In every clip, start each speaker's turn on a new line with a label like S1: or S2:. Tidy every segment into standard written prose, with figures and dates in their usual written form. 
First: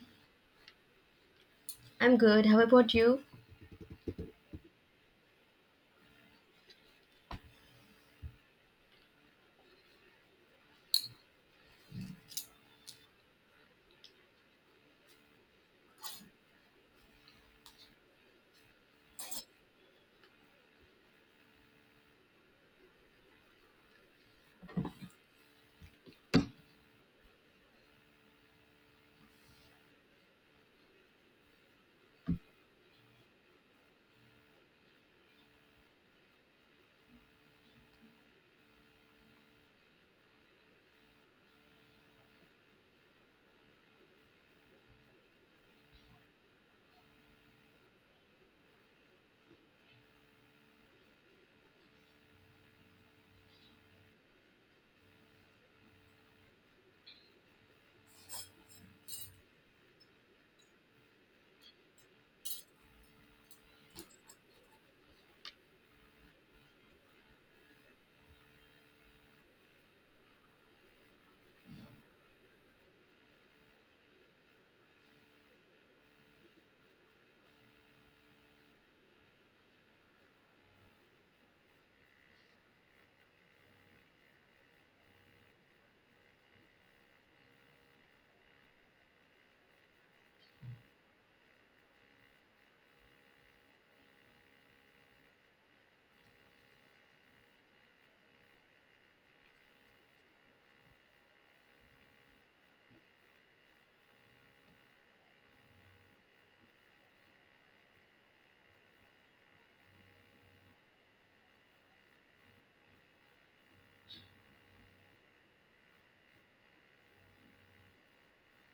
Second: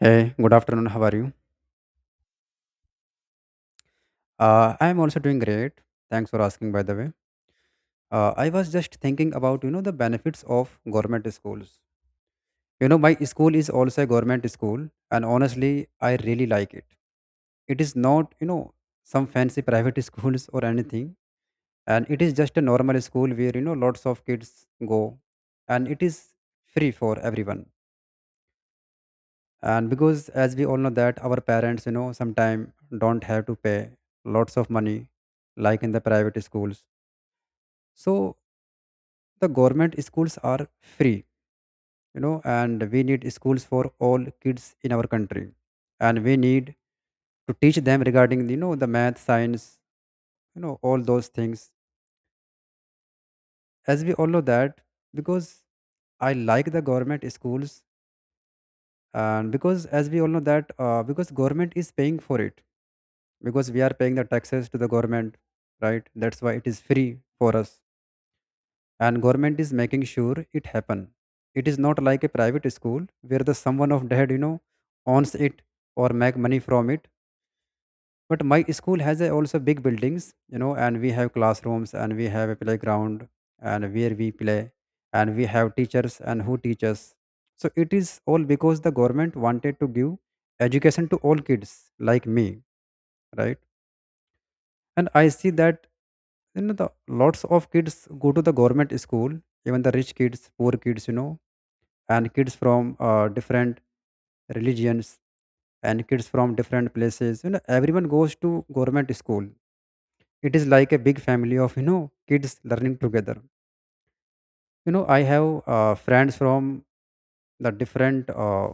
S1: Hey, good afternoon. How are you?
S2: I'm good. How about you?
S1: I am also doing great. Thanks for asking, by the way. I was just thinking about, you know, the benefits of government schools. You know, my school is also a government school, and honestly, I really like it. It is not, you know, some fancy private schools or anything, and it is just a normal school where, you know, lots of kids go, and it is free for everyone, and because as we all know that our parents, you know, sometimes don't have to pay lots of money like in the private schools. So the government schools are free, you know, and we need schools for all kids in our country, and we need to teach them regarding, you know, the math, science, you know, all those things. As we all know that, because I like the government schools, and because as we all know that, because government is paying for it, because we are paying the taxes to the government, right? That's why it is free for us, and government is making sure it happen. It is not like a private school where the someone of dead, you know, owns it or make money from it. But my school has a also big buildings, you know, and we have classrooms and we have a playground and where we play, and we have teachers and who teach us. So it is all because the government wanted to give education to all kids like me, right? And I see that, you know, the lots of kids go to the government school, even the rich kids, poor kids, you know, and kids from different religions, and kids from different places, you know, everyone goes to government school. It is like a big family of, you know, kids learning together. You know, I have friends from the different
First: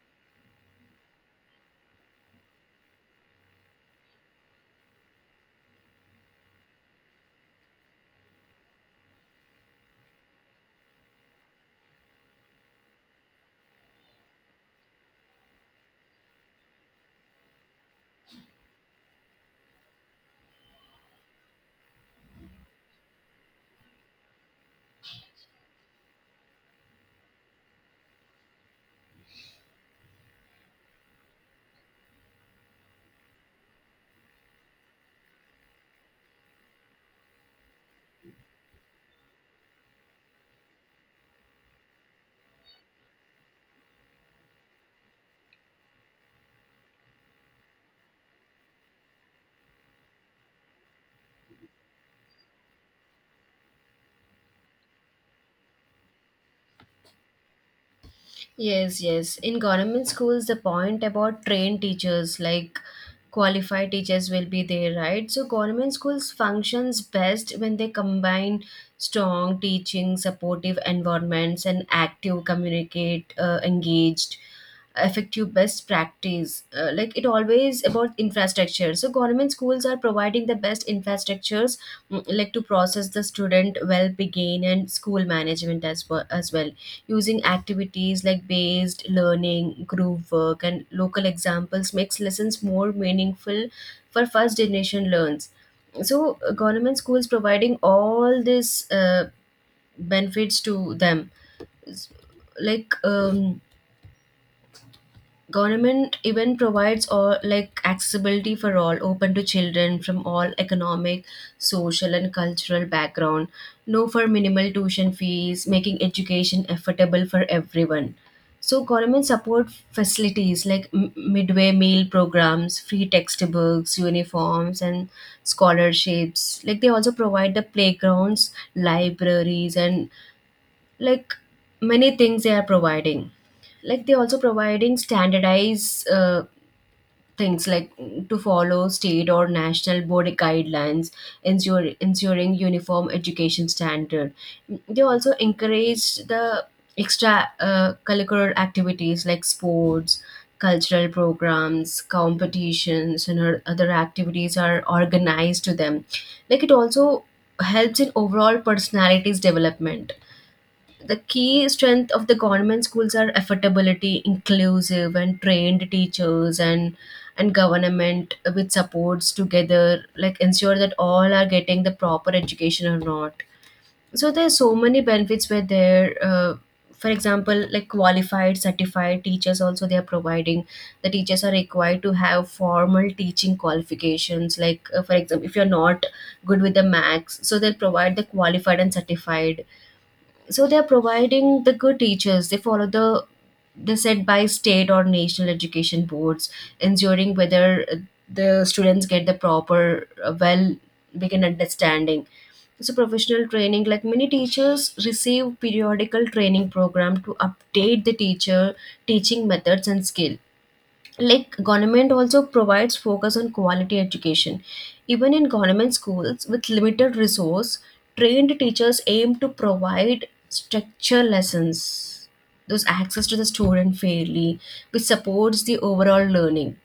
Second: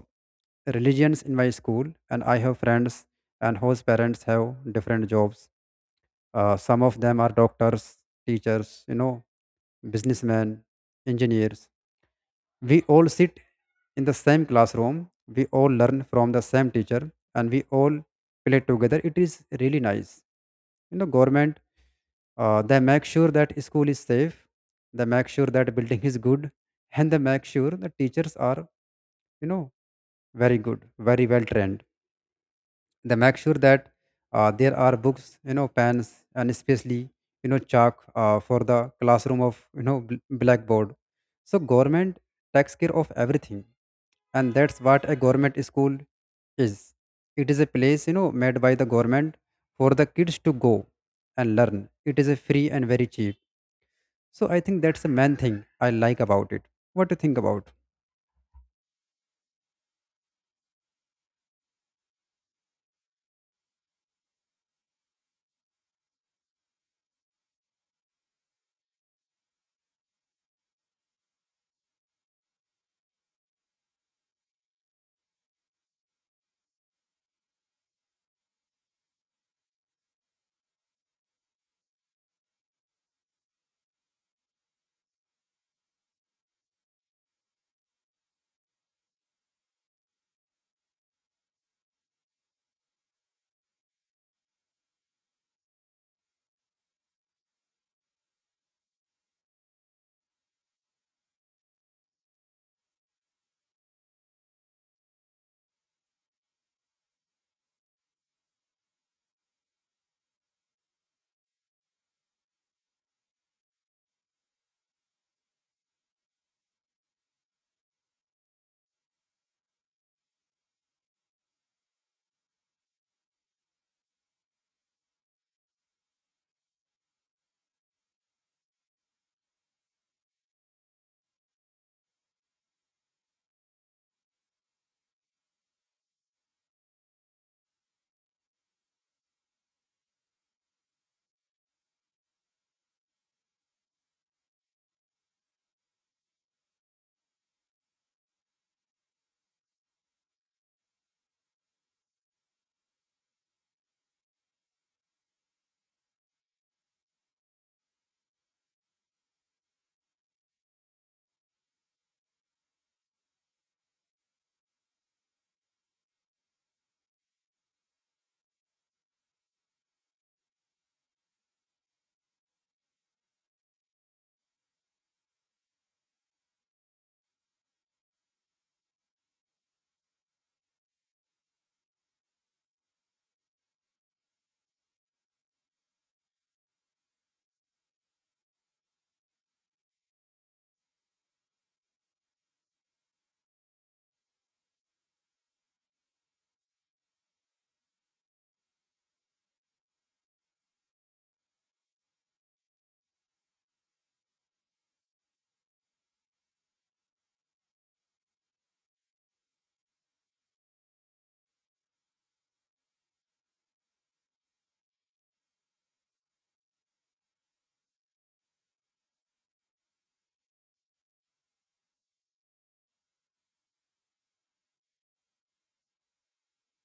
S1: religions in my school, and I have friends and whose parents have different jobs. Some of them are doctors, teachers, you know, businessmen, engineers. We all sit in the same classroom, we all learn from the same teacher, and we all play together. It is really nice. You know, government, they make sure that school is safe, they make sure that building is good, and they make sure that teachers are, you know, very good, very well trained. They make sure that, there are books, you know, pens, and especially, you know, chalk, for the classroom of, you know, blackboard. So government takes care of everything, and that's what a government school is. It is a place, you know, made by the government for the kids to go and learn. It is a free and very cheap. So I think that's the main thing I like about it. What do you think about?
S2: Yes, yes. In government schools, the point about trained teachers, like qualified teachers, will be there, right? So government schools functions best when they combine strong teaching, supportive environments, and active, communicate, engaged, effective best practice. Like it always about infrastructure. So government schools are providing the best infrastructures, like to process the student well, begin and school management as well as well. Using activities like based learning, group work, and local examples makes lessons more meaningful for first generation learns. So government schools providing all these benefits to them. Like, government even provides all like accessibility for all open to children from all economic, social and cultural background, no for minimal tuition fees, making education affordable for everyone. So government support facilities like midway meal programs, free textbooks, uniforms and scholarships. Like they also provide the playgrounds, libraries and like many things they are providing. Like they also providing standardized things like, to follow state or national board guidelines, ensuring uniform education standard. Mm, they also encourage the extra curricular activities like sports, cultural programs, competitions and other activities are organized to them. Like it also helps in overall personalities development. The key strength of the government schools are affordability, inclusive and trained teachers, and government with supports together like ensure that all are getting the proper education or not. So there's so many benefits where there, for example like qualified certified teachers also they are providing. The teachers are required to have formal teaching qualifications, like for example if you're not good with the max, so they'll provide the qualified and certified. So they're providing the good teachers. They follow the set by state or national education boards, ensuring whether the students get the proper well begin understanding. So professional training, like many teachers receive periodical training program to update the teacher teaching methods and skill. Like government also provides focus on quality education even in government schools with limited resource. Trained teachers aim to provide structure lessons, those access to the student fairly, which supports the overall learning.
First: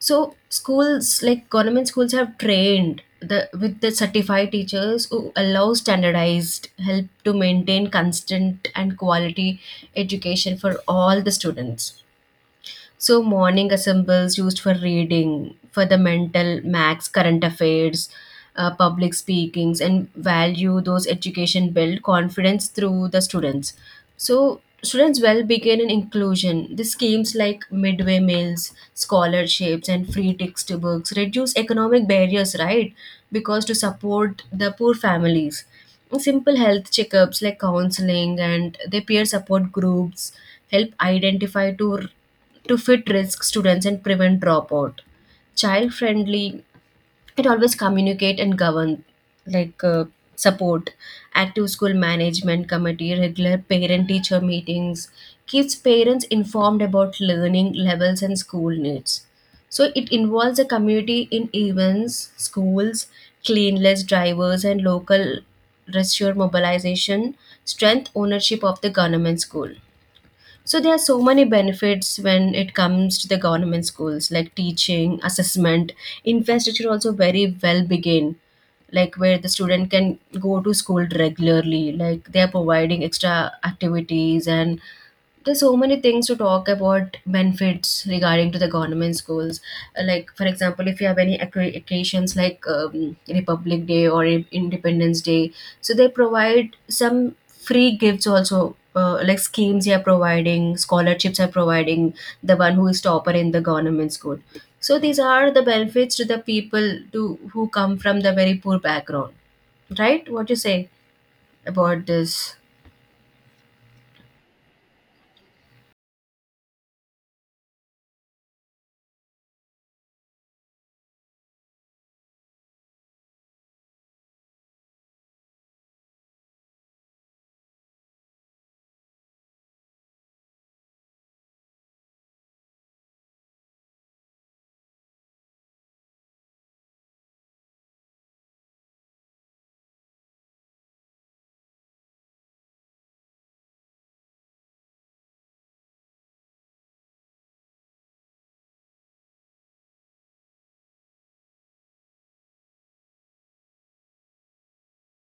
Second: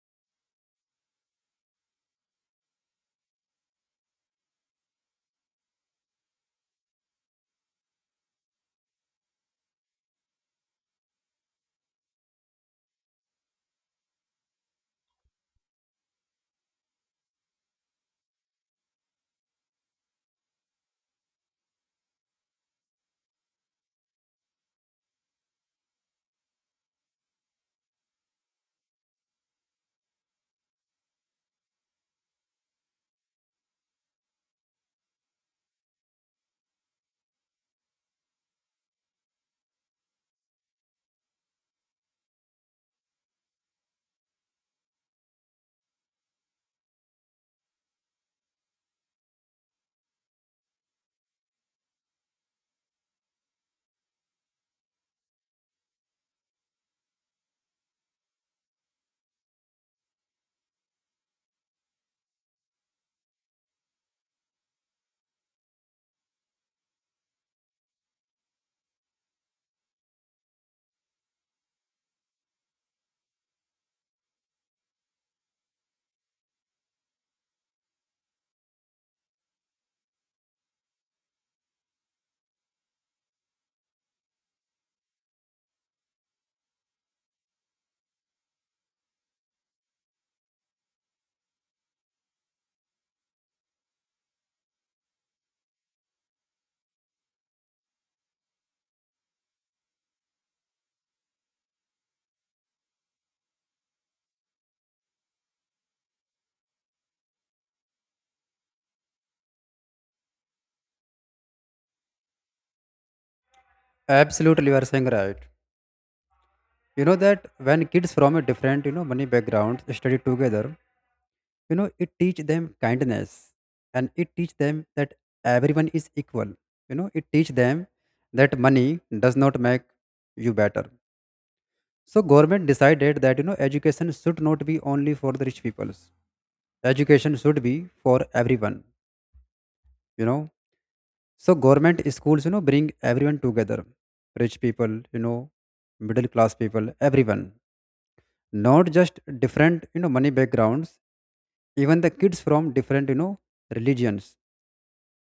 S2: So schools like government schools have trained the with the certified teachers who allow standardized help to maintain constant and quality education for all the students. So, morning assembles used for reading, for the mental max, current affairs, public speakings, and value those education build confidence through the students. So, students' well being in inclusion. The schemes like midway meals, scholarships, and free textbooks reduce economic barriers, right? Because to support the poor families. Simple health checkups like counseling and their peer support groups help identify to fit risk students and prevent dropout. Child friendly, it always communicate and govern, like, support, active school management committee, regular parent teacher meetings, keeps parents informed about learning levels and school needs. So it involves the community in events, schools, cleanliness drivers, and local research mobilization, strength ownership of the government school. So there are so many benefits when it comes to the government schools, like teaching, assessment, infrastructure also very well begin, like where the student can go to school regularly, like they are providing extra activities and there's so many things to talk about benefits regarding to the government schools. Like for example if you have any occasions like, republic day or independence day, so they provide some free gifts also, like schemes they are providing, scholarships are providing the one who is topper in the government school. So these are the benefits to the people to who come from the very poor background, right? What you say about this?
S1: Absolutely, you are saying right. You know that when kids from a different, you know, money backgrounds study together, you know, it teach them kindness, and it teach them that everyone is equal. You know, it teach them that money does not make you better. So government decided that, you know, education should not be only for the rich peoples. Education should be for everyone, you know. So government schools, you know, bring everyone together, rich people, you know, middle class people, everyone, not just different, you know, money backgrounds. Even the kids from different, you know, religions.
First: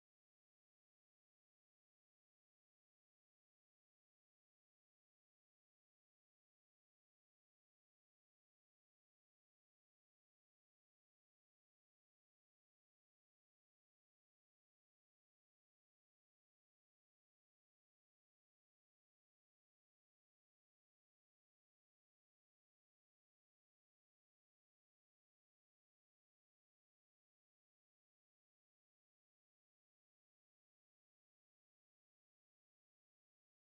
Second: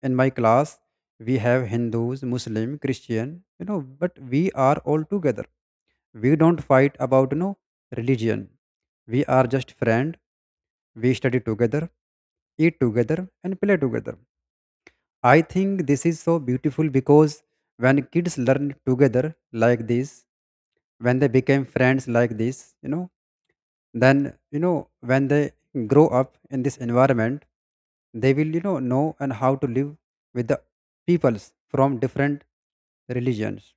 S1: In my class, we have hindus, muslim, christian, you know, but we are all together. We don't fight about, you know, religion. We are just friend. We study together, eat together, and play together. I think this is so beautiful, because when kids learn together like this, when they become friends like this, you know, then, you know, when they grow up in this environment, they will, you know and how to live with the peoples from different religions.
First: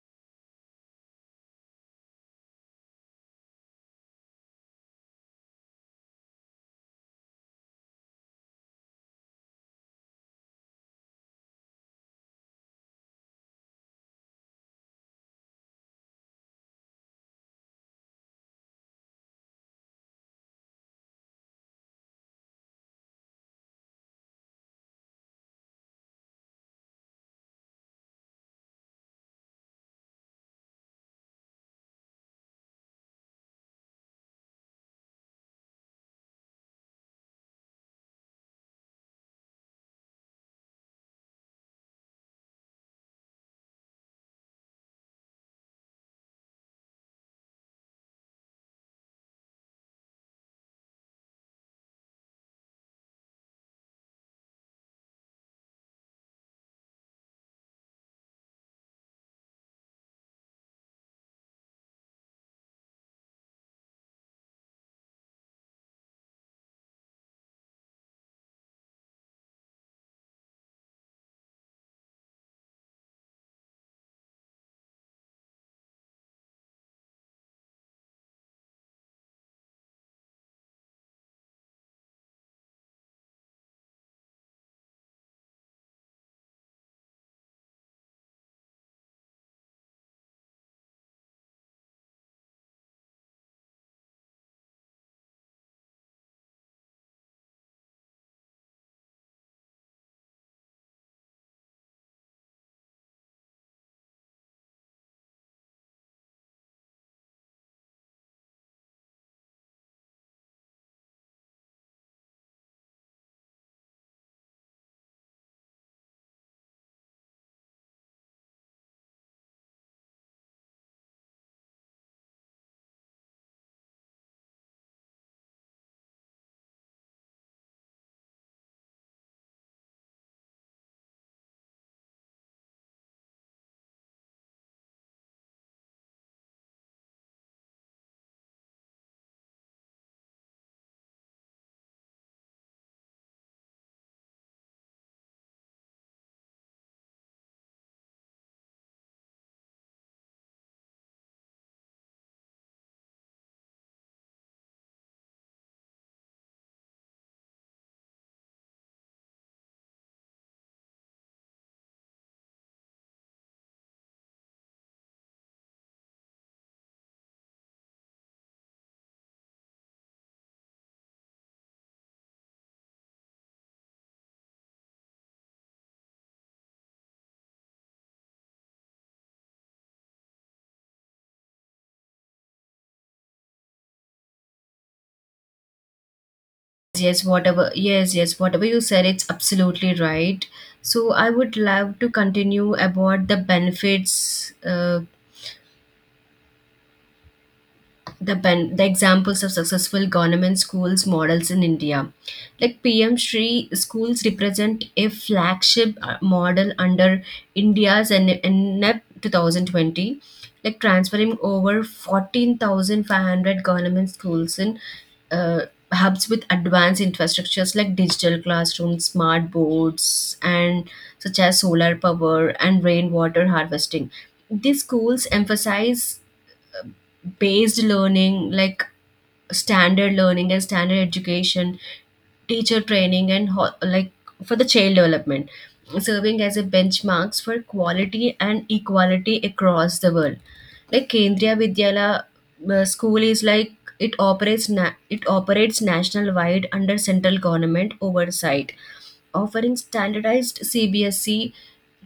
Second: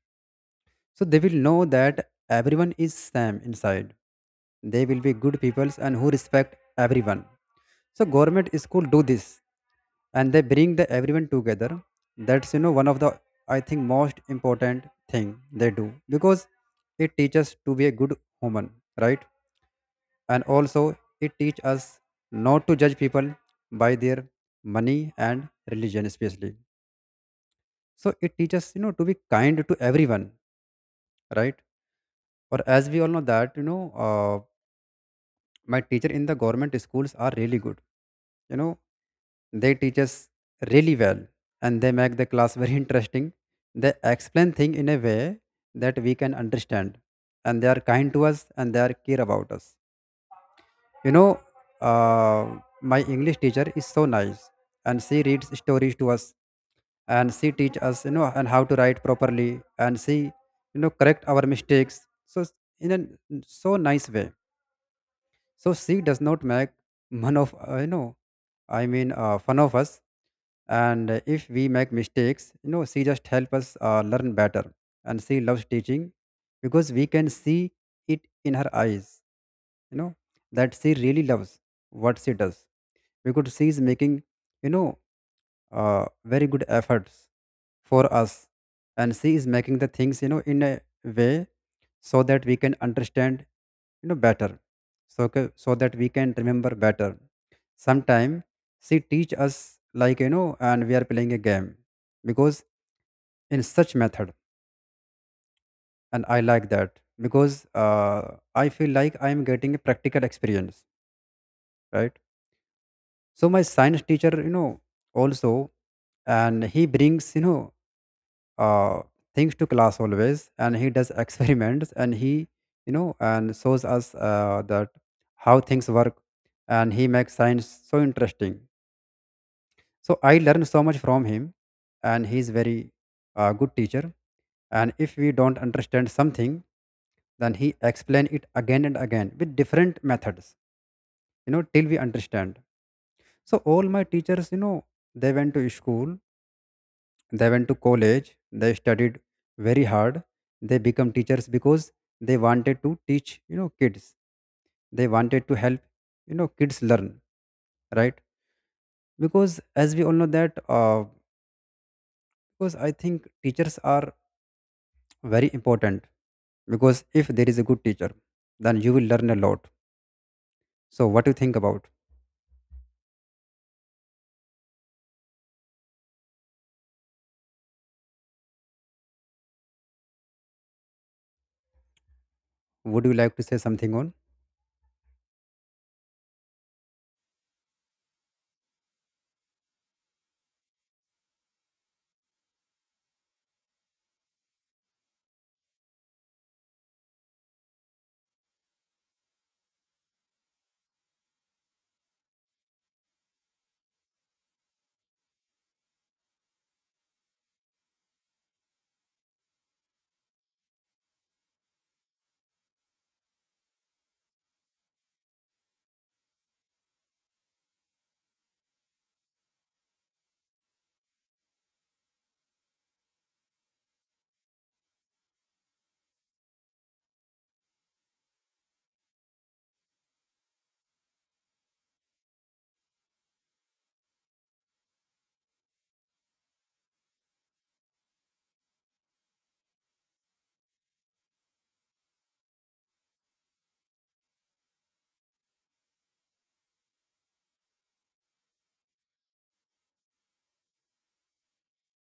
S1: So they will know that everyone is same inside. They will be good peoples and who respect everyone. So government school do this, and they bring the everyone together. That's, you know, one of the, I think, most important thing they do, because it teaches to be a good human, right? And also it teach us not to judge people by their money and religion especially. So it teaches, you know, to be kind to everyone, right? Or as we all know that, you know, uh, my teacher in the government schools are really good, you know, they teach us really well, and they make the class very interesting. They explain things in a way that we can understand, and they are kind to us, and they are care about us. You know, my English teacher is so nice, and she reads stories to us, and she teach us, you know, and how to write properly, and she, you know, correct our mistakes. So in a so nice way. So she does not make one of, you know, fun of us. And if we make mistakes, you know, she just help us learn better. And she loves teaching, because we can see it in her eyes, you know, that she really loves what she does, because she is making, you know, uh, very good efforts for us, and she is making the things, you know, in a way so that we can understand, you know, better. So so that we can remember better. Sometime she teach us like, you know, and we are playing a game, because in such method, and I like that because, uh, I feel like I am getting a practical experience, right? So my science teacher, you know, also, and he brings, you know, uh, things to class always, and he does experiments, and he, you know, and shows us that how things work, and he makes science so interesting. So I learned so much from him, and he's very good teacher. And if we don't understand something, then he explain it again and again with different methods, you know, till we understand. So all my teachers, you know, they went to school. They went to college, they studied very hard, they become teachers because they wanted to teach, you know, kids. They wanted to help, you know, kids learn, right? Because as we all know that, because I think teachers are very important, because if there is a good teacher, then you will learn a lot. So what do you think about? Would you like to say something on?
S2: Yes, whatever. Yes, yes, whatever you said, it's absolutely right. So I would love to continue about the benefits, the the examples of successful government schools models in India. Like PM Shri schools represent a flagship model under India's NEP 2020, like transferring over 14,500 government schools in uh, hubs with advanced infrastructures like digital classrooms, smart boards, and such as solar power and rainwater harvesting. These schools emphasize based learning like standard learning and standard education, teacher training and like for the child development, serving as a benchmarks for quality and equality across the world. Like Kendriya Vidyala school is like, it operates it operates national wide under central government oversight, offering standardized CBSE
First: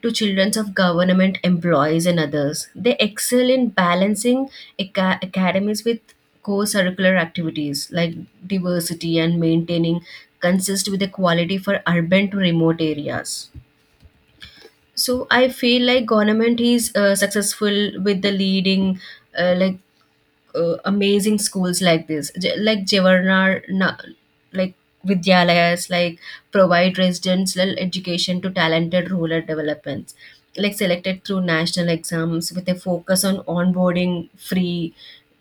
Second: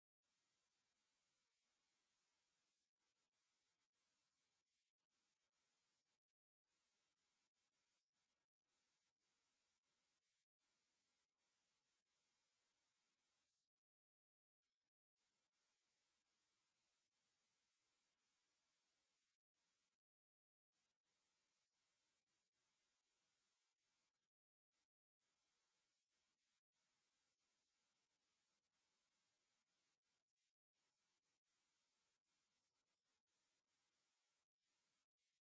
S2: to children of government employees and others. They excel in balancing academies with co curricular activities like diversity and maintaining consist with equality for urban to remote areas. So I feel like government is successful with the leading like, amazing schools like this like Jawaharlal like Vidyalayas, like, provide residential education to talented rural developments, like selected through national exams with a focus on onboarding free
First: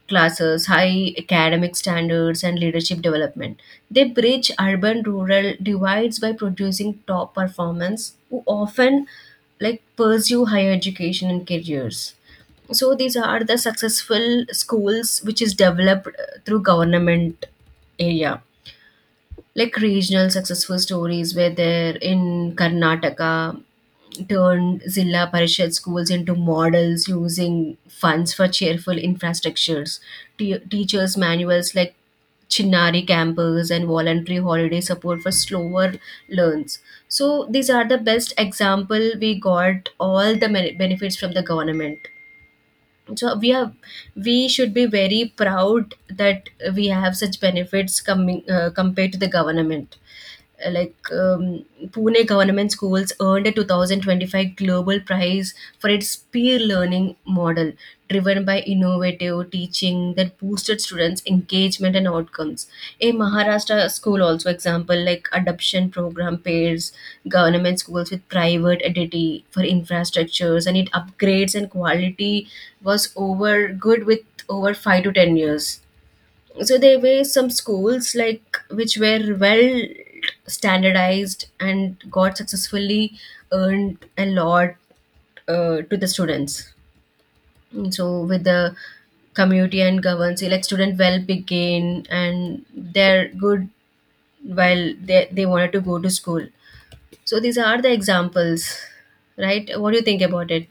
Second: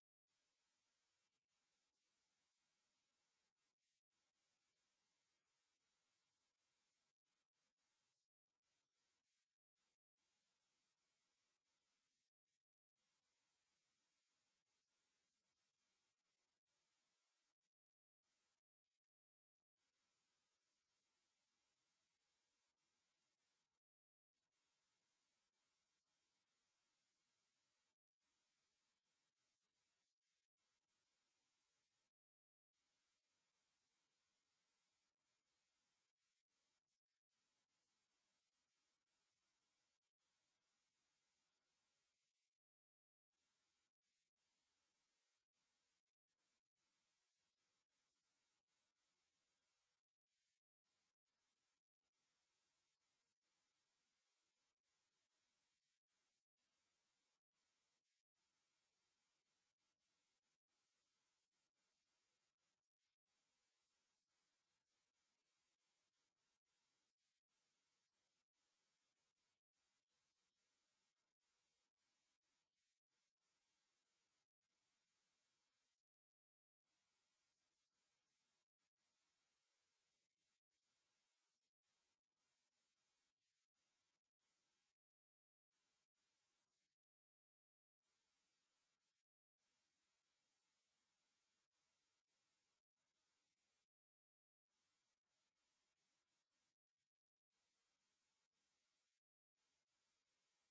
S2: classes, high academic standards and leadership development. They bridge urban rural divides by producing top performers who often like pursue higher education and careers. So these are the successful schools which is developed through government area. Like regional successful stories were there in Karnataka, turned Zilla Parishad schools into models using funds for cheerful infrastructures. Teachers' manuals like Chinnari campers and voluntary holiday support for slower learns. So these are the best example we got all the benefits from the government. So we are, we should be very proud that we have such benefits coming, compared to the government. Like, Pune Government Schools earned a 2025 Global Prize for its peer learning model, driven by innovative teaching that boosted students' engagement and outcomes. A Maharashtra school also example like adoption program pairs government schools with private entity for infrastructures and it upgrades and quality was over good with over 5 to 10 years. So there were some schools like which were well standardized and got successfully earned a lot to the students. So with the community and governance, like student well begin and they're good while they wanted to go to school. So these are the examples, right? What do you think about it?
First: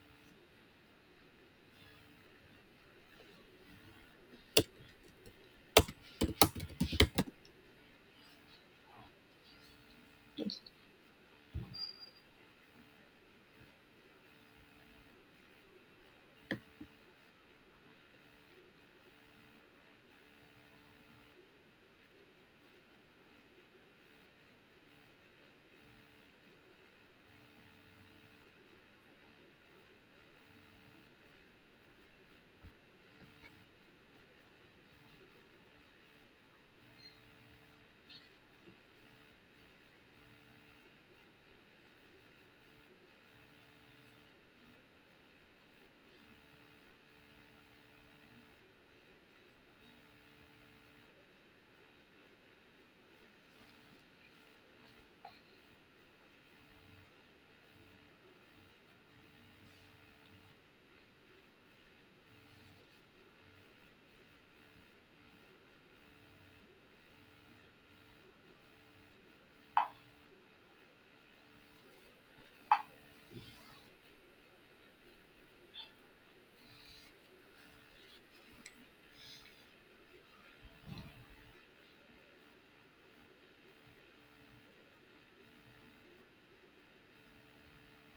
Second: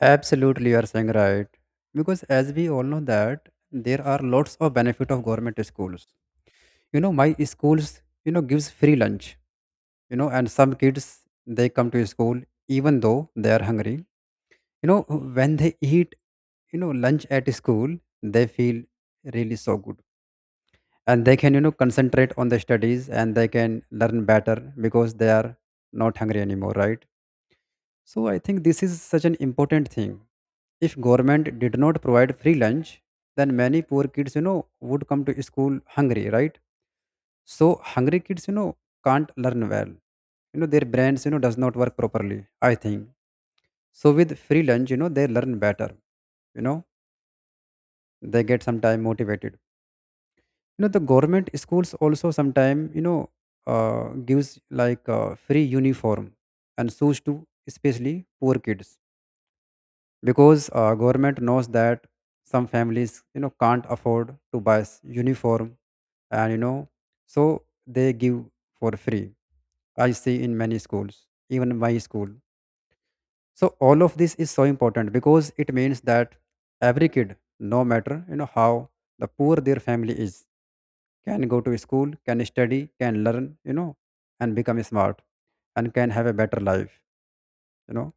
S1: Absolutely, you are saying right. Because as we all know that there are lots of benefit of government schools. You know, my schools, you know, gives free lunch, you know, and some kids, they come to school even though they are hungry, you know. When they eat, you know, lunch at school, they feel really so good, and they can, you know, concentrate on the studies, and they can learn better, because they are not hungry anymore, right? So I think this is such an important thing. If government did not provide free lunch, then many poor kids, you know, would come to school hungry, right? So hungry kids, you know, can't learn well. You know, their brains, you know, does not work properly, I think. So with free lunch, you know, they learn better. You know, they get sometime motivated. You know, the government schools also sometime, you know, gives like free uniform and shoes to especially poor kids, because government knows that some families, you know, can't afford to buy uniform and, you know, so they give for free. I see in many schools, even in my school. So all of this is so important, because it means that every kid, no matter, you know, how the poor their family is, can go to school, can study, can learn, you know, and become smart, and can have a better life. You know,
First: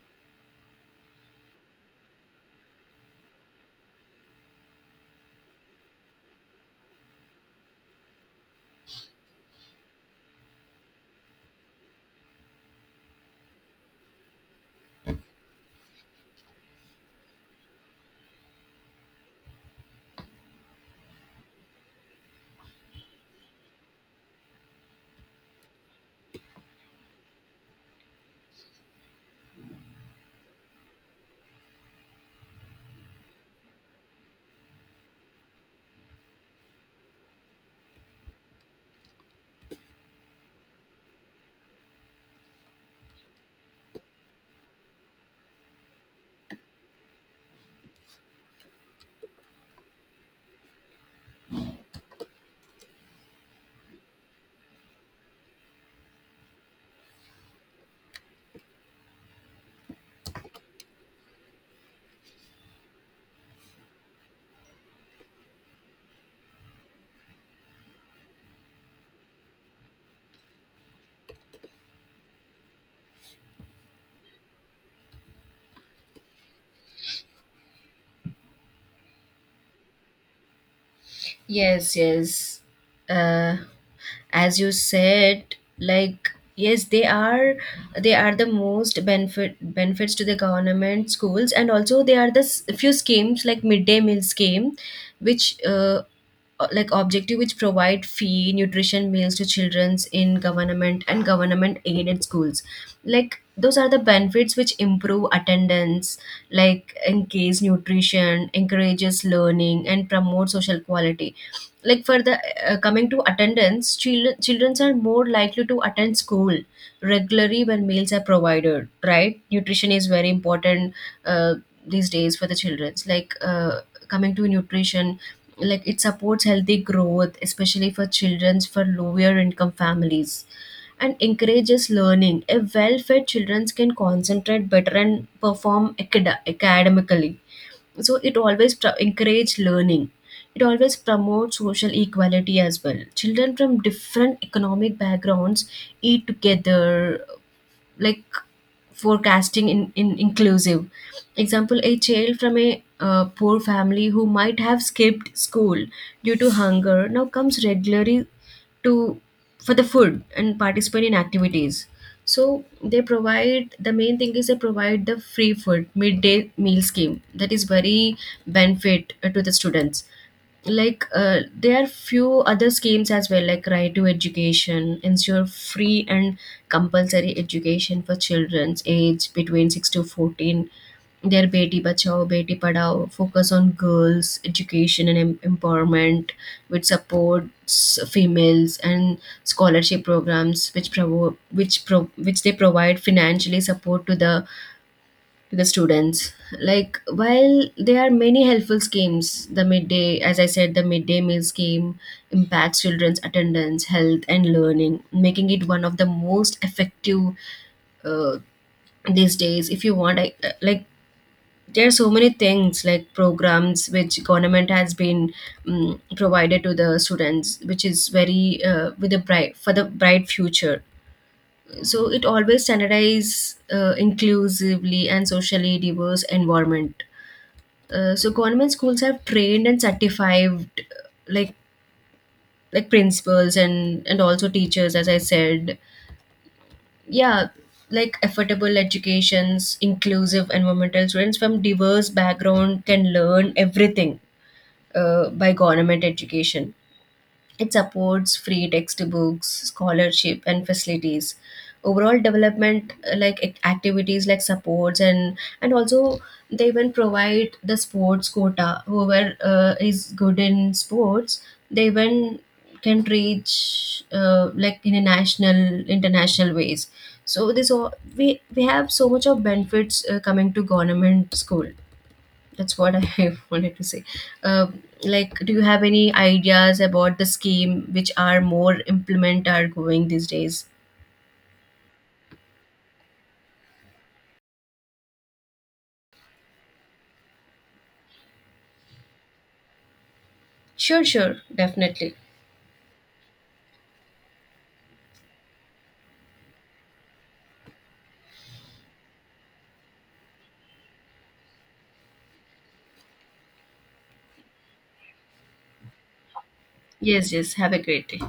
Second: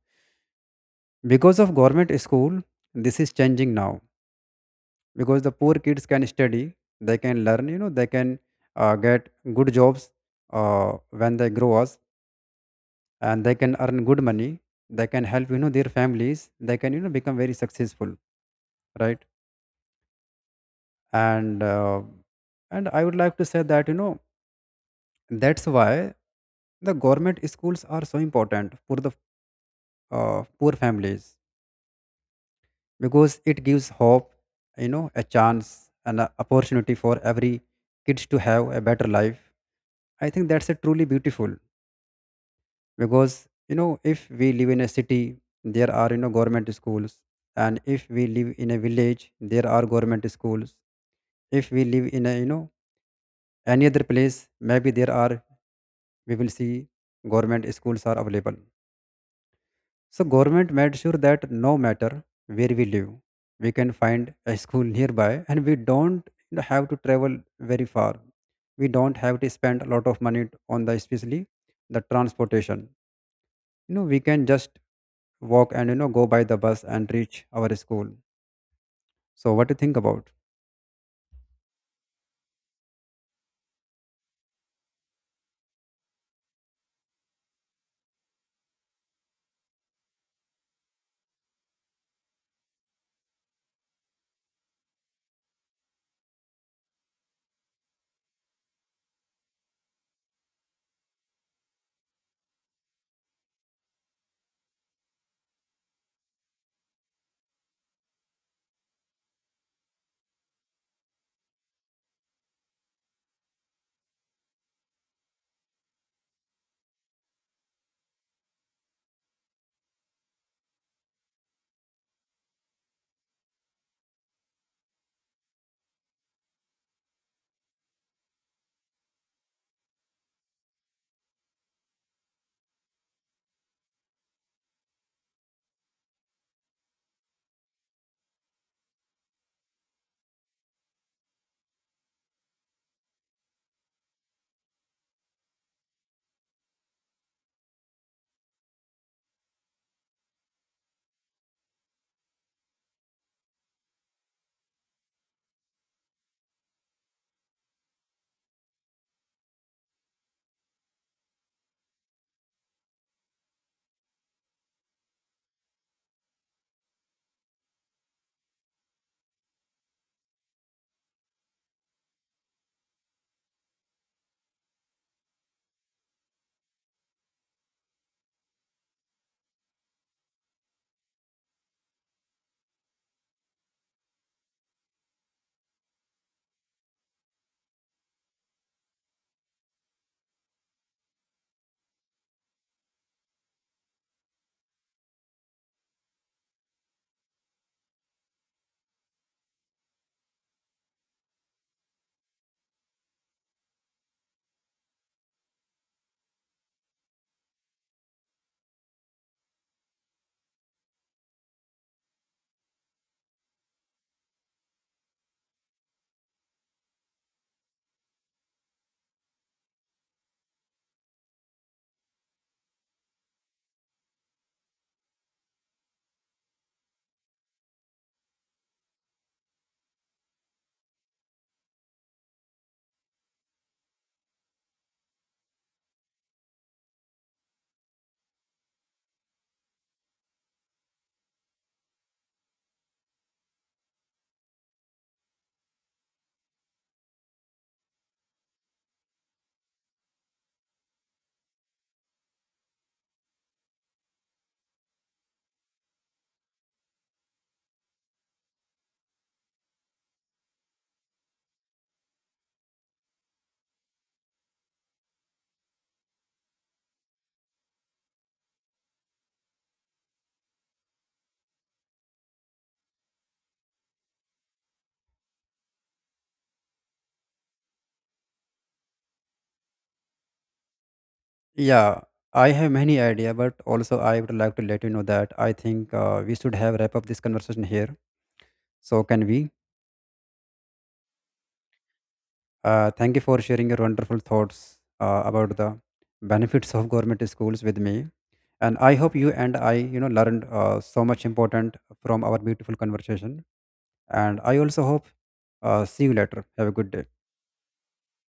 S1: because of government school, this is changing now. Because the poor kids can study, they can learn, you know, they can get good jobs when they grow up, and they can earn good money. They can help, you know, their families. They can, you know, become very successful, right? And and I would like to say that, you know, that's why the government schools are so important for the poor families, because it gives hope, you know, a chance, and an opportunity for every kids to have a better life. I think that's a truly beautiful, because you know, if we live in a city, there are, you know, government schools. And if we live in a village, there are government schools. If we live in a, you know, any other place, maybe there are, we will see government schools are available. So government made sure that no matter where we live, we can find a school nearby, and we don't, you know, have to travel very far. We don't have to spend a lot of money on the especially the transportation. You know, we can just walk and, you know, go by the bus and reach our school. So what do you think about?
S2: Yes, yes. Uh, as you said, like, yes, they are, they are the most benefits to the government schools, and also they are the few schemes like midday meal scheme, which like objective which provide free nutrition meals to childrens in government and government aided schools. Like those are the benefits which improve attendance, like engage nutrition, encourages learning and promote social quality. Like for the, coming to attendance, children are more likely to attend school regularly when meals are provided, right? Nutrition is very important, uh, these days for the children's, like, coming to nutrition, like it supports healthy growth especially for children's for lower income families, and encourages learning. A well-fed children can concentrate better and perform academically. So it always encourage learning. It always promotes social equality as well. Children from different economic backgrounds eat together, like forecasting in, inclusive. Example, a child from a poor family who might have skipped school due to hunger now comes regularly to for the food and participate in activities. So they provide the main thing is they provide the free food midday meal scheme. That is very benefit to the students. Like there are few other schemes as well, like right to education ensure free and compulsory education for children's age between 6 to 14, their beti bachao beti padao, focus on girls education and empowerment which supports females, and scholarship programs which which they provide financially support to the students. Like while there are many helpful schemes, the midday, as I said, the midday meal scheme impacts children's attendance, health, and learning, making it one of the most effective uh, these days. If you want, I, like, there are so many things like programs which government has been provided to the students, which is very with a bright for the bright future. So it always standardize inclusively and socially diverse environment. So government schools have trained and certified, like like principals and also teachers, as I said, yeah, like affordable educations, inclusive environmental students from diverse background can learn everything by government education. It supports free textbooks, scholarship, and facilities. Overall development, like activities like supports, and also they even provide the sports quota. Whoever is good in sports, they even can reach like in a national, international ways. So this all, we have so much of benefits coming to government school. That's what I wanted to say. Like, do you have any ideas about the scheme which are more implement are going these days?
S1: Yeah, I have many idea, but also I would like to let you know that I think we should have wrap up this conversation here. So can we,
S2: Sure, sure, definitely.
S1: thank you for sharing your wonderful thoughts about the benefits of government schools with me. And I hope you and I, you know, learned so much important from our beautiful conversation. And I also hope, see you later. Have a good day.
S2: Yes, yes. Have a great day.